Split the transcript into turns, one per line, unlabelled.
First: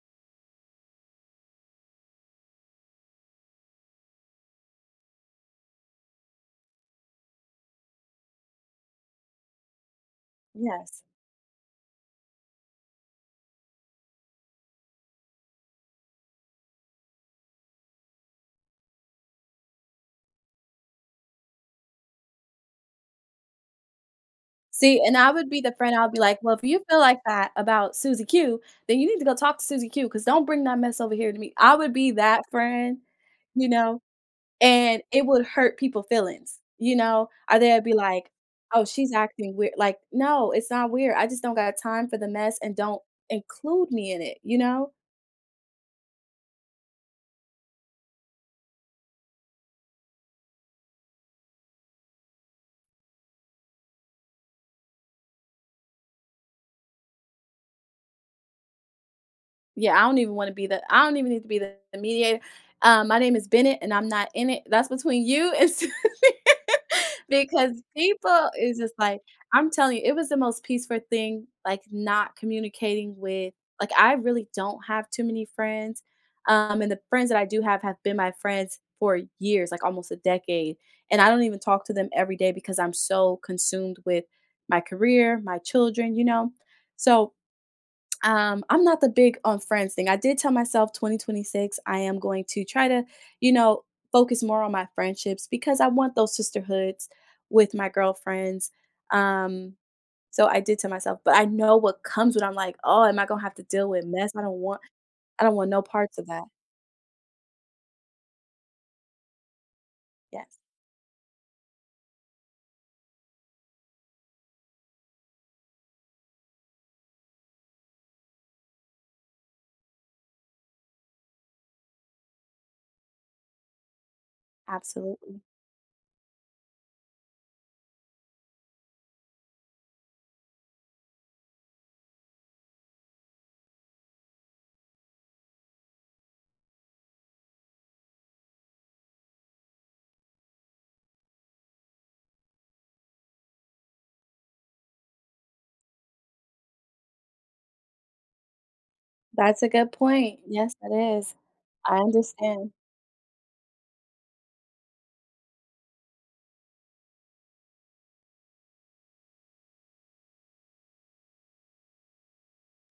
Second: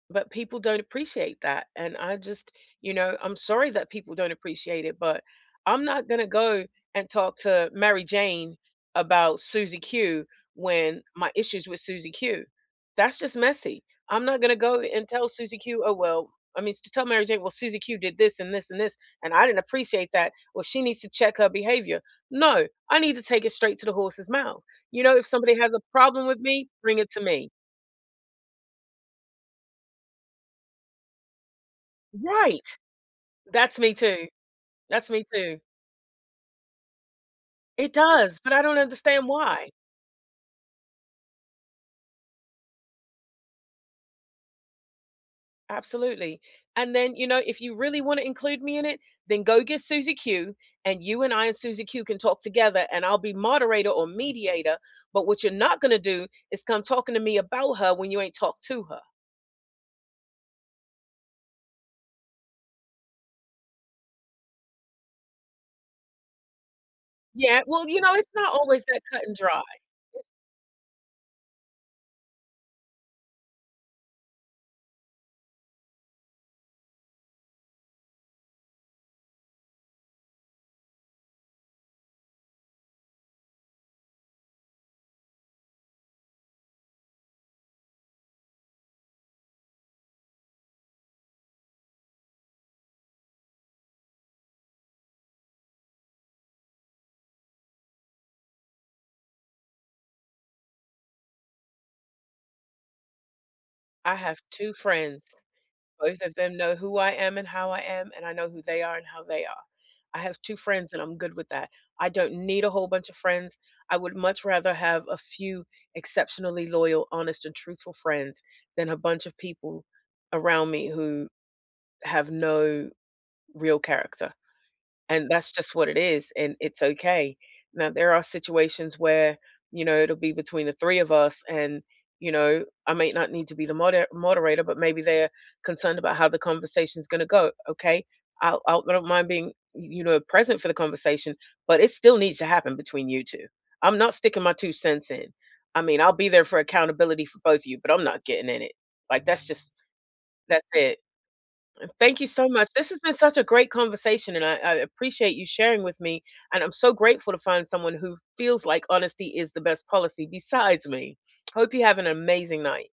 But people don't appreciate that, and I just You know, I'm sorry that people don't appreciate it, but I'm not gonna go and talk to Mary Jane about Susie Q, when
Yes.
my issues with Susie Q That's just messy. I'm not gonna go a and tell Susie Q, "Oh, well" I mean, to tell Mary Jane, "Well, Susie Q did this and this and this, and I didn't appreciate that. Well, she needs to check her behavior." "No, I need to take it straight to the horse's mouth.
See,
You know,
and
if
I would
somebody
be the
has a
friend, I'll be
problem
like,
with
"Well, if
me,
you feel
bring it
like
to me."
that about Susie Q, then you need to go talk to Susie Q, 'cause don't bring that mess over here to me." I would be that
Right!
friend, you
That's me
know,
too.
and
That's me
it would
too.
hurt people feelings, you know, or they’d be
It
like,
does, but I don't
"Oh, she's
understand
acting
why.
weird" like, "No, it's not weird, I just don't got time for the mess, and don't include me in it," you know?
Absolutely, "And then, you know, if you really wanna include me in it, then go get Susie Q, and you and I and Susie Q can talk together, and I'll be moderator or mediator, but what you're not gonna do, is come talking to me about her, when you ain't talked to her."
Yeah, I don't even wanna be the I don't even need to be the mediato "Uh, my name is Bennett, and I'm not in it. That's between you and Susie."
Yeah,
Because
well, you know, it's
people
not
is
always
just
that
like
cut-and-dry.
I'm telling you, it was the most peaceful thing, like, not communicating with Like, I really don't have too many friends, um, and the friends that I do have, have been my friends for years, like, almost a decade, and I don't even talk to them everyday, because I'm so consumed with my career, my children, you know? So, um, I'm not the big on friends thing. I did tell myself, "2026, I am going to try to, you know, focus more on my friendships," because I want those sisterhoods with my girlfriends, um, so, I did tell myself, but I know what comes when I'm like, "Oh, am I gonna have to deal with
I
mess?
have
I don't
2
want"
friends.
I don't want no parts
Both
of
of
that.
them know who I am and how I am, and I know who they are and how they are. I have 2
Yes.
friends and I'm good with that, I don't need a whole bunch of friends. I would much rather have a few, exceptionally loyal, honest and truthful friends, than a bunch of people around me who have no real character, and
Absolutely.
that's just what it is, and it's okay. Now there are situations where, you know, it'll be between the 3 of us and, you know, I might not need to be the moder moderator, but maybe they're concerned about how the conversation's gonna go, "Okay? I'll I'll I don't mind being, y you know, present for the conversation, but it still needs to happen between you 2. I'm not sticking my 2¢ in. I mean, I'll be there for accountability for both of you, but I'm not getting in it. Like that's
That's a
just
good point.
that's
Yes, it
it."
is. I
Thank you so much.
understand.
This has been such a great conversation, and I I appreciate you sharing with me, and I'm so grateful to find someone who feels like honesty is the best policy besides me. Hope you have an amazing night.